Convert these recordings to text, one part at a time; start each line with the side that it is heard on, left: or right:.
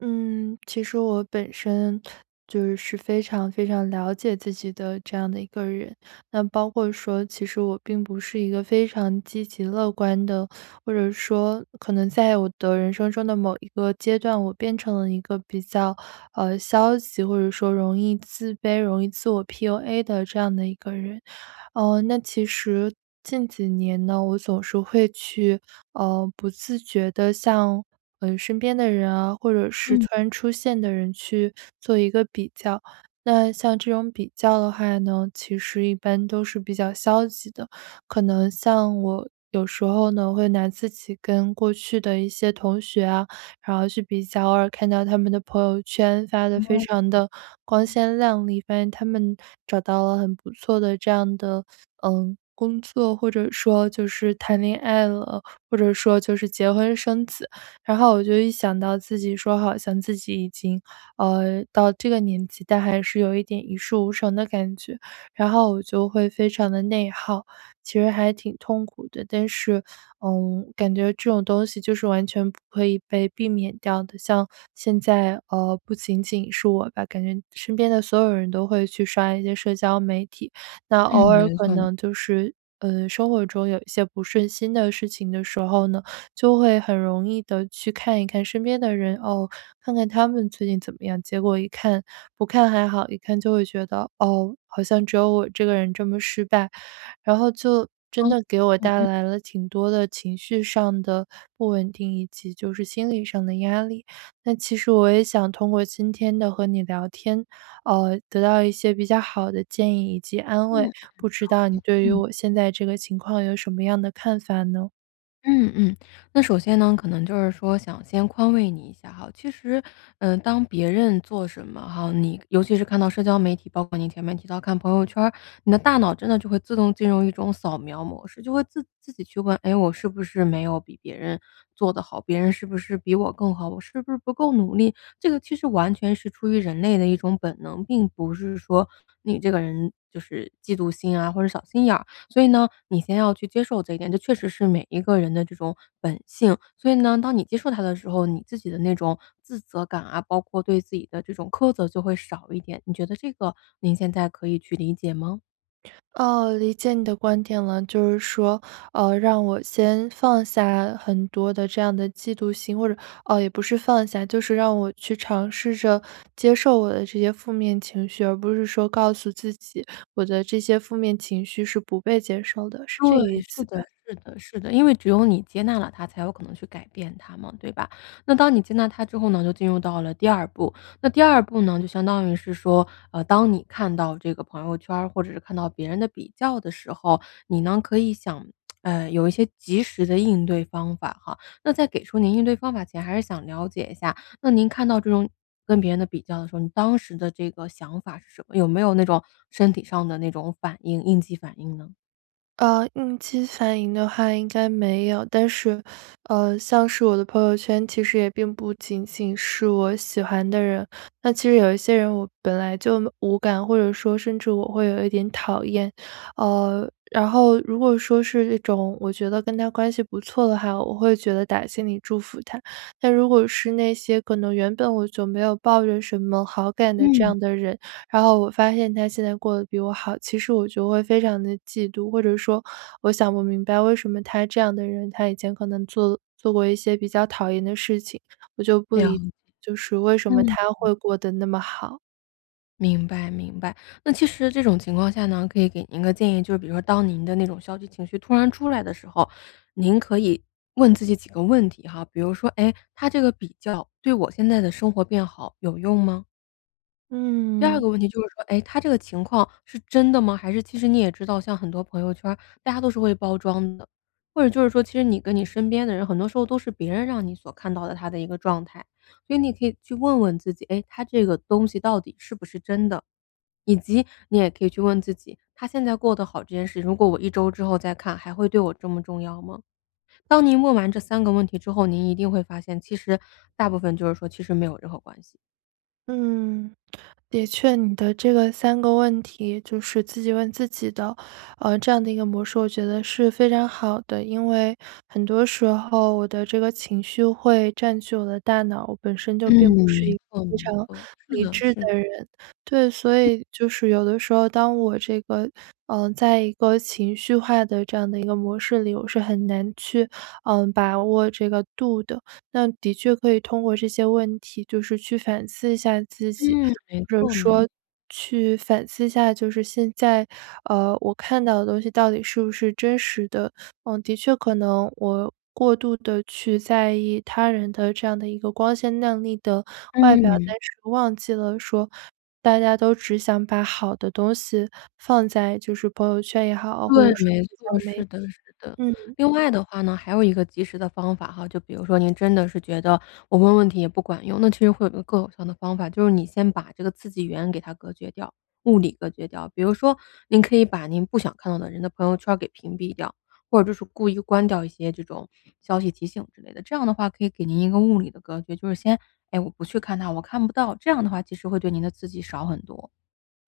right: 嗯，其实我本身，就是非常非常了解自己的，这样的一个人。那包括说，其实我并不是一个非常积极乐观的，或者说可能在我的人生中的某一个阶段，我变成了一个比较，呃，消极，或者说容易自卑、容易自我 PUA 的这样的一个人。呃，那其实近几年呢，我总是会去，呃，不自觉地向，呃，身边的人啊，或者是突
left: 嗯。
right: 然出现的人，去做一个比较。那像这种比较的话呢，其实一般都是比较消极的。可能像我，有时候呢，会拿自己跟过去的一些同学啊，然后去比较，偶尔看到他们的朋友圈发的，非
left: 哦，
right: 常的光
left: 嗯。
right: 鲜亮丽，发现他们找到了很不错的这样的，呃，工作，或者说就是谈恋爱了，或者说就是结婚生子。然后我就一想到自己说好像自己已经，呃，到这个年纪，但还是有一点一事无成的感觉，然后我就会非常的内耗。其实还挺痛苦的。但是，嗯，感觉这种东西就是完全不可以被避免掉的。像现在，呃，不仅仅是我吧，感觉身边的所有人都会去刷一些社交媒体。那
left: 嗯，
right: 偶尔
left: 没
right: 可
left: 错。
right: 能就是，呃，生活中有一些不顺心的事情的时候呢，就会很容易的去看一看身边的人，哦，看看他们最近怎么样。结果一看不看还好，一看就会觉得：“哦，好像只有我这个人这么失败。”然后就真
left: 嗯，
right: 的给我
left: 嗯
right: 带
left: 嗯。
right: 来了，挺多的情绪上的不稳定，以及就是心理上的压力。那其实我也想通过今天的和你聊天，呃，得到一些比较好的建议以及安慰，
left: 嗯，
right: 不知道你
left: 呃，
right: 对于
left: 嗯。
right: 我现在这个情况，有什么样的看法呢？
left: 嗯嗯，那首先呢，可能就是说想先宽慰你一下哈，其实嗯当别人做什么哈，你尤其是看到社交媒体，包括您前面提到看朋友圈儿，你的大脑真的就会自动进入一种扫描模式，就会自自己去问：“诶我是不是没有比别人做得好？别人是不是比我更好？我是不是不够努力？”这个其实完全是出于人类的一种本能，并不是说你这个人就是嫉妒心啊或者小心眼儿，所以呢，你先要去接受这一点，这确实是每一个人的这种本性，所以呢，当你接受它的时候，你自己的那种自责感啊，包括对自己的这种苛责就会少一点，你觉得这个，您现在可以去理解吗？
right: 哦，理解你的观点了，就是说，呃让我先放下很多的这样的嫉妒心或者，呃，也不是放下，就是让我去尝试着接受我的这些负面情绪，而不是说告诉自己，我的这些负面情绪是不被接受的，是这个
left: 对，
right: 意
left: 是
right: 思
left: 的
right: 吧？
left: 是的是的，因为只有你接纳了它才有可能去改变它嘛，对吧？那当你接纳它之后呢，就进入到了第2步，那第2步呢就相当于是说，啊当你看到这个朋友圈儿或者是看到别人的比较的时候，你呢，可以想 呃有一些及时的应对方法哈，那在给出您应对方法前还是想了解一下，那您看到这种跟别人的比较的时候，你当时的这个想法是什么？有没有那种身体上的那种反应应激反应呢？
right: 呃，应激反应的话应该没有，但是，呃，像是我的朋友圈其实也并不仅仅是我喜欢的人，那其实有一些人我本来就木无感，或者说甚至我会有一点讨厌。呃，然后如果说是这种我觉得跟他关系不错的话，我会觉得打心里祝福他。但如果是那些可能原本我就没有抱着什么好感的这
left: 嗯。
right: 样的人，然后我发现他现在过得比我好，其实我就会非常地嫉妒，或者说我想不明白为什么他这样的人他以前可能做了做过一些比较讨厌的事情，我就不
left: 了
right: 理解
left: 解，
right: 就是为什么
left: 嗯
right: 他
left: 嗯。
right: 会过得那么好？
left: 明白明白。那其实这种情况下呢，可以给您个建议，就是比如说当您的那种消极情绪突然出来的时候，您可以问自己几个问题哈，比如说：“诶，它这个比较，对我现在的生活变好，有用吗？”第二
right: 嗯。
left: 个问题就是说：“诶，他这个情况是真的吗？”还是其实你也知道，像很多朋友圈儿，大家都是会包装的，或者就是说，其实你跟你身边的人很多时候都是别人让你所看到的他的一个状态。所以你可以去问问自己：“诶，他这个东西到底是不是真的？”以及你也可以去问问自己：“他现在过得好这件事，如果我1周之后再看，还会对我这么重要吗？”当您问完这3个问题之后，您一定会发现，其实大部分就是说其实没有任何关系。
right: 嗯，的确，你的这个3个问题就是自己问自己的，呃，这样的一个模式，我觉得是非常好的。因为很多时候，我的这个情绪会占据我的大脑，我本身就
left: 嗯，
right: 并不是
left: 没
right: 一个
left: 错
right: 非
left: 没
right: 常
left: 错，是
right: 理
left: 的
right: 智
left: 是的。
right: 的人。对，所
left: 嗯。
right: 以就是有的时候，当我这个，呃，在一个情绪化的，这样的一个模式里，我是很难去，呃，把握这个度的。那的确可以通过这些问题就是去反思一下自己，
left: 嗯，没
right: 或者
left: 错没错。
right: 说去反思一下就是现在，呃，我看到的东西到底是不是真实的。嗯，的确可能，我过度的去在意，他人的这样的一个光鲜亮丽的外表，
left: 嗯。
right: 但是忘记了，说，大家都只想把好的东西放在就是朋友圈也好，或
left: 对，
right: 者说
left: 没
right: 社交
left: 错，
right: 媒
left: 是
right: 体，
left: 的是的。
right: 嗯。
left: 另外的话呢，还有一个及时的方法哈，就比如说您真的是觉得，我问问题也不管用。那其实会有一个更有效的方法，就是你先把这个刺激源，给它隔绝掉物理隔绝掉。比如说，您可以把您不想看到的人的朋友圈儿给屏蔽掉，或者就是故意关掉一些这种，消息提醒之类的，这样的话可以给您一个物理的隔绝。就是先诶，我不去看它，我看不到，这样的话其实会对您的刺激少很多。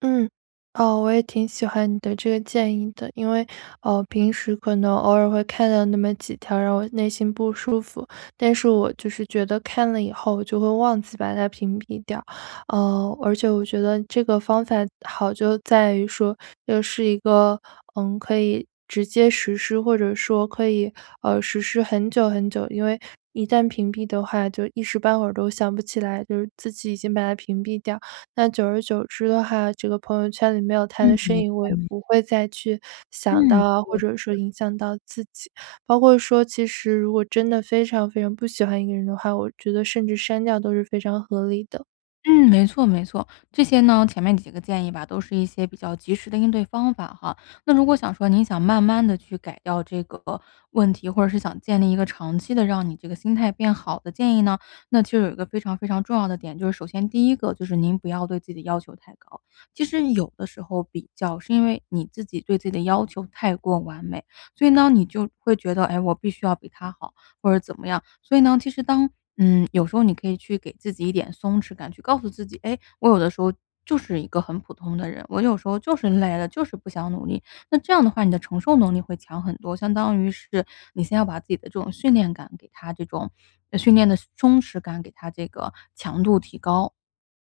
right: 嗯，哦，我也挺喜欢你的这个建议的。因为，呃，平时可能偶尔会看到那么几条，让我内心不舒服。但是我就是觉得，看了以后我就会忘记，把它屏蔽掉。呃，而且我觉得这个方法好就在于说，又是一个，嗯，可以直接实施或者说可以，呃，实施很久很久。因为一旦屏蔽的话，就一时半会儿都想不起来，就是自己已经把他屏蔽掉。那久而久之的话，这个朋友圈里没有他的
left: 嗯。
right: 身
left: 没
right: 影，我
left: 错
right: 也
left: 没错。
right: 不会再去想到
left: 嗯，
right: 啊
left: 对
right: 或者说
left: 对。
right: 影响到自己。包括说其实，如果真的非常非常不喜欢一个人的话，我觉得甚至删掉，都是非常合理的。
left: 嗯，没错没错，这些呢前面几个建议吧，都是一些比较及时的应对方法哈。那如果想说，您想慢慢地去改掉这个问题，或者是想建立一个长期的让你这个心态变好的建议呢，那就有一个非常非常重要的点就是首先第一个，就是您不要对自己的要求太高。其实有的时候比较，是因为你自己对自己的要求太过完美，所以呢，你就会觉得“哎，我必须要比他好，”或者怎么样。所以呢，其实当，嗯有时候你可以去给自己一点松弛感，去告诉自己：“哎，我有的时候，就是一个很普通的人，我有时候就是累了，就是不想努力。”那这样的话你的承受能力会强很多，相当于是，你先要把自己的这种训练感，给他这种训练的松弛感，给它这个强度提高。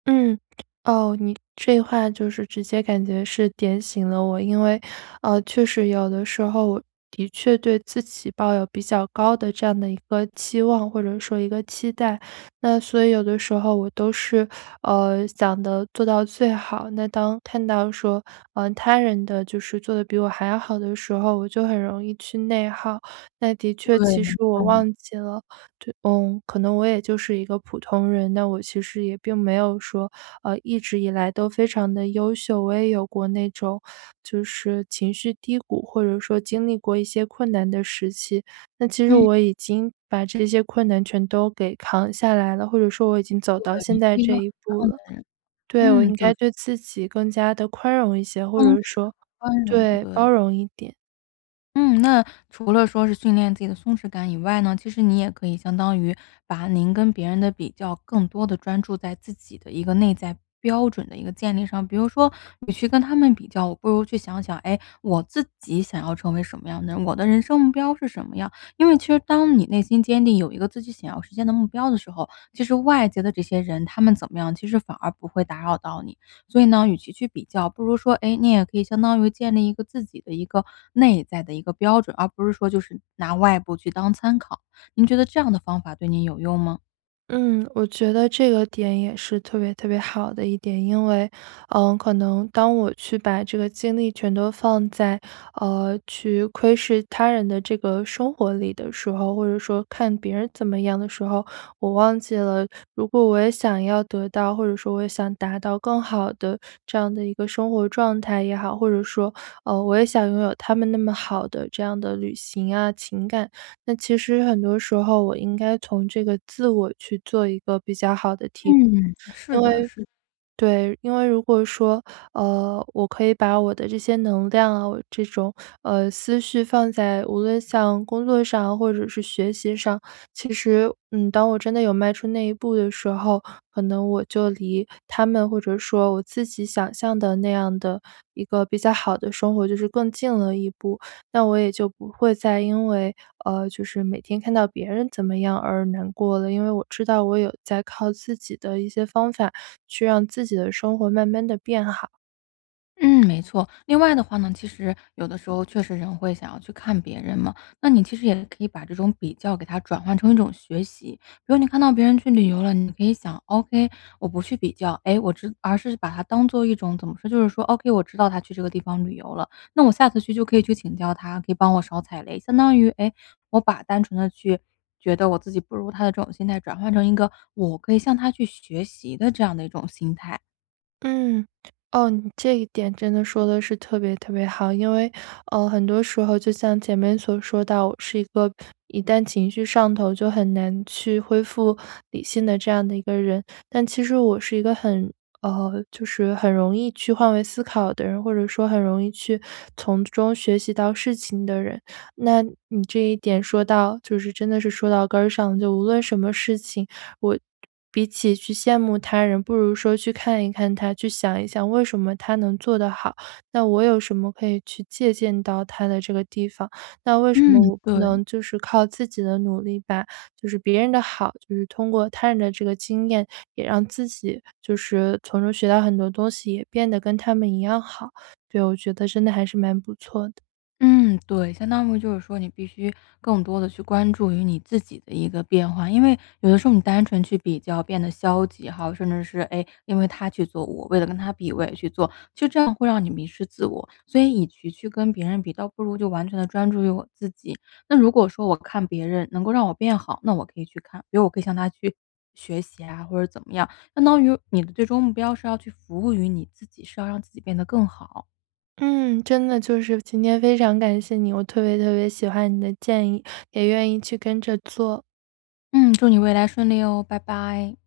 right: 嗯，哦，你这话就是直接感觉是点醒了我。因为，呃，确实有的时候，我的确对自己抱有比较高的这样的一个期望或者说一个期待。那所以有的时候我都是，呃，想得做到最好那当看到说，嗯，他人的就是做得比我还要好的时候，我就很容易去内耗。那的确
left: 对，
right: 其
left: 没
right: 实我
left: 错。
right: 忘记了，对嗯，可能我也就是一个普通人。但我其实也并没有说，呃，一直以来都非常的优秀，我也有过那种就是情绪低谷，或者说经历过一些困难的时期。那其实
left: 嗯。
right: 我已经把这些困难全都给扛下来了，或者说我已经走
left: 对，
right: 到
left: 你
right: 现
left: 是
right: 在
left: 一个
right: 这
left: 很
right: 一步
left: 棒
right: 了。
left: 的人，
right: 对，我
left: 嗯，
right: 应
left: 对。
right: 该对自己更加地宽容一些，或
left: 松弛，
right: 者说
left: 宽容，
right: 对，
left: 对。
right: 包容一点。
left: 嗯，那除了说是，训练自己的松弛感以外呢，其实你也可以相当于把您跟别人的比较，更多的专注在自己的一个内在标准的一个建立上。比如说，你去跟他们比较，不如去想想：“诶？我自己想要成为什么样的人？我的人生目标是什么样？“因为其实当你内心坚定，有一个自己想要实现的目标的时候，其实外界的这些人他们怎么样，其实反而不会打扰到你。所以呢，与其去比较，不如说，哎，你也可以相当于，建立一个自己的一个，内在的一个标准，而不是说就是拿外部去当参考。您觉得这样的方法对您有用吗？
right: 嗯，我觉得这个点也是特别特别好的一点，因为，呃，可能当我去把这个精力全都放在，呃，去窥视他人的这个生活里的时候，或者说看别人怎么样的时候，我忘记了，如果我也想要得到，或者说我也想达到更好的这样的一个生活状态也好，或者说，呃，我也想拥有他们那么好的这样的旅行啊情感。那其实很多时候我应该从这个自我去做一个比较好的提
left: 嗯，是
right: 因
left: 的，
right: 为
left: 是。
right: 对，因为如果说，呃，我可以把我的这些能量啊，这种，呃，思绪放在无论像工作上或者是学习上，其实，嗯，当我真的有迈出那一步的时候，可能我就离他们或者说我自己想象的那样的一个比较好的生活，就是更近了一步。那我也就不会再因为就是，呃，每天看到别人怎么样而难过了。因为我知道我有在靠自己的一些方法，去让自己的生活慢慢地变好。
left: 嗯，没错。另外的话呢，其实有的时候确实人会想要去看别人嘛，那你其实也可以把这种比较给它转换成一种学习。如果你看到别人去旅游了，你可以想：“ok，我不去比较，诶，我直”而是把它当作一种怎么说，就是说：“ok，我知道他去这个地方旅游了，那我下次去就可以去请教他，可以帮我少踩雷。”相当于，诶，我把单纯地去觉得我自己不如他的这种心态，转换成一个我可以向他去学习的这样的一种心态。
right: 嗯，哦，你这一点真的说得是特别特别好。因为，呃，很多时候就像前面所说到，我是一个一旦情绪上头就很难去恢复理性的这样的一个人。但其实我是一个很，呃，就是很容易去换位思考的人，或者说很容易去从中学习到事情的人。那你这一点说到就是真的是说到根儿上。就无论什么事情，我比起去羡慕他人，不如说去看一看他、去想一想为什么他能做得好，那我有什么可以去借鉴到他的这个地方？那为什么
left: 嗯，
right: 我不
left: 对。
right: 能就是靠自己的努力，把就是别人的好，就是通过他人的这个经验，也让自己就是从中学到很多东西，也变得跟他们一样好。对，我觉得真的还是蛮不错的。
left: 嗯，对。相当于就是说，你必须更多地去关注于你自己的一个变化。因为有的时候你单纯去比较变得消极哈，甚至是，诶，因为他去做，我为了跟他比，我也去做，就这样会让你迷失自我。所以与其去跟别人比，倒不如就完全地专注于我自己。那如果说我看别人能够让我变好，那我可以去看，比如我可以向他去学习啊，或者怎么样。相当于你的最终目标是要去服务于你自己，是要让自己变得更好。
right: 嗯，真的就是今天非常感谢你，我特别特别喜欢你的建议，也愿意去跟着做。
left: 嗯，祝你未来顺利哦，拜拜。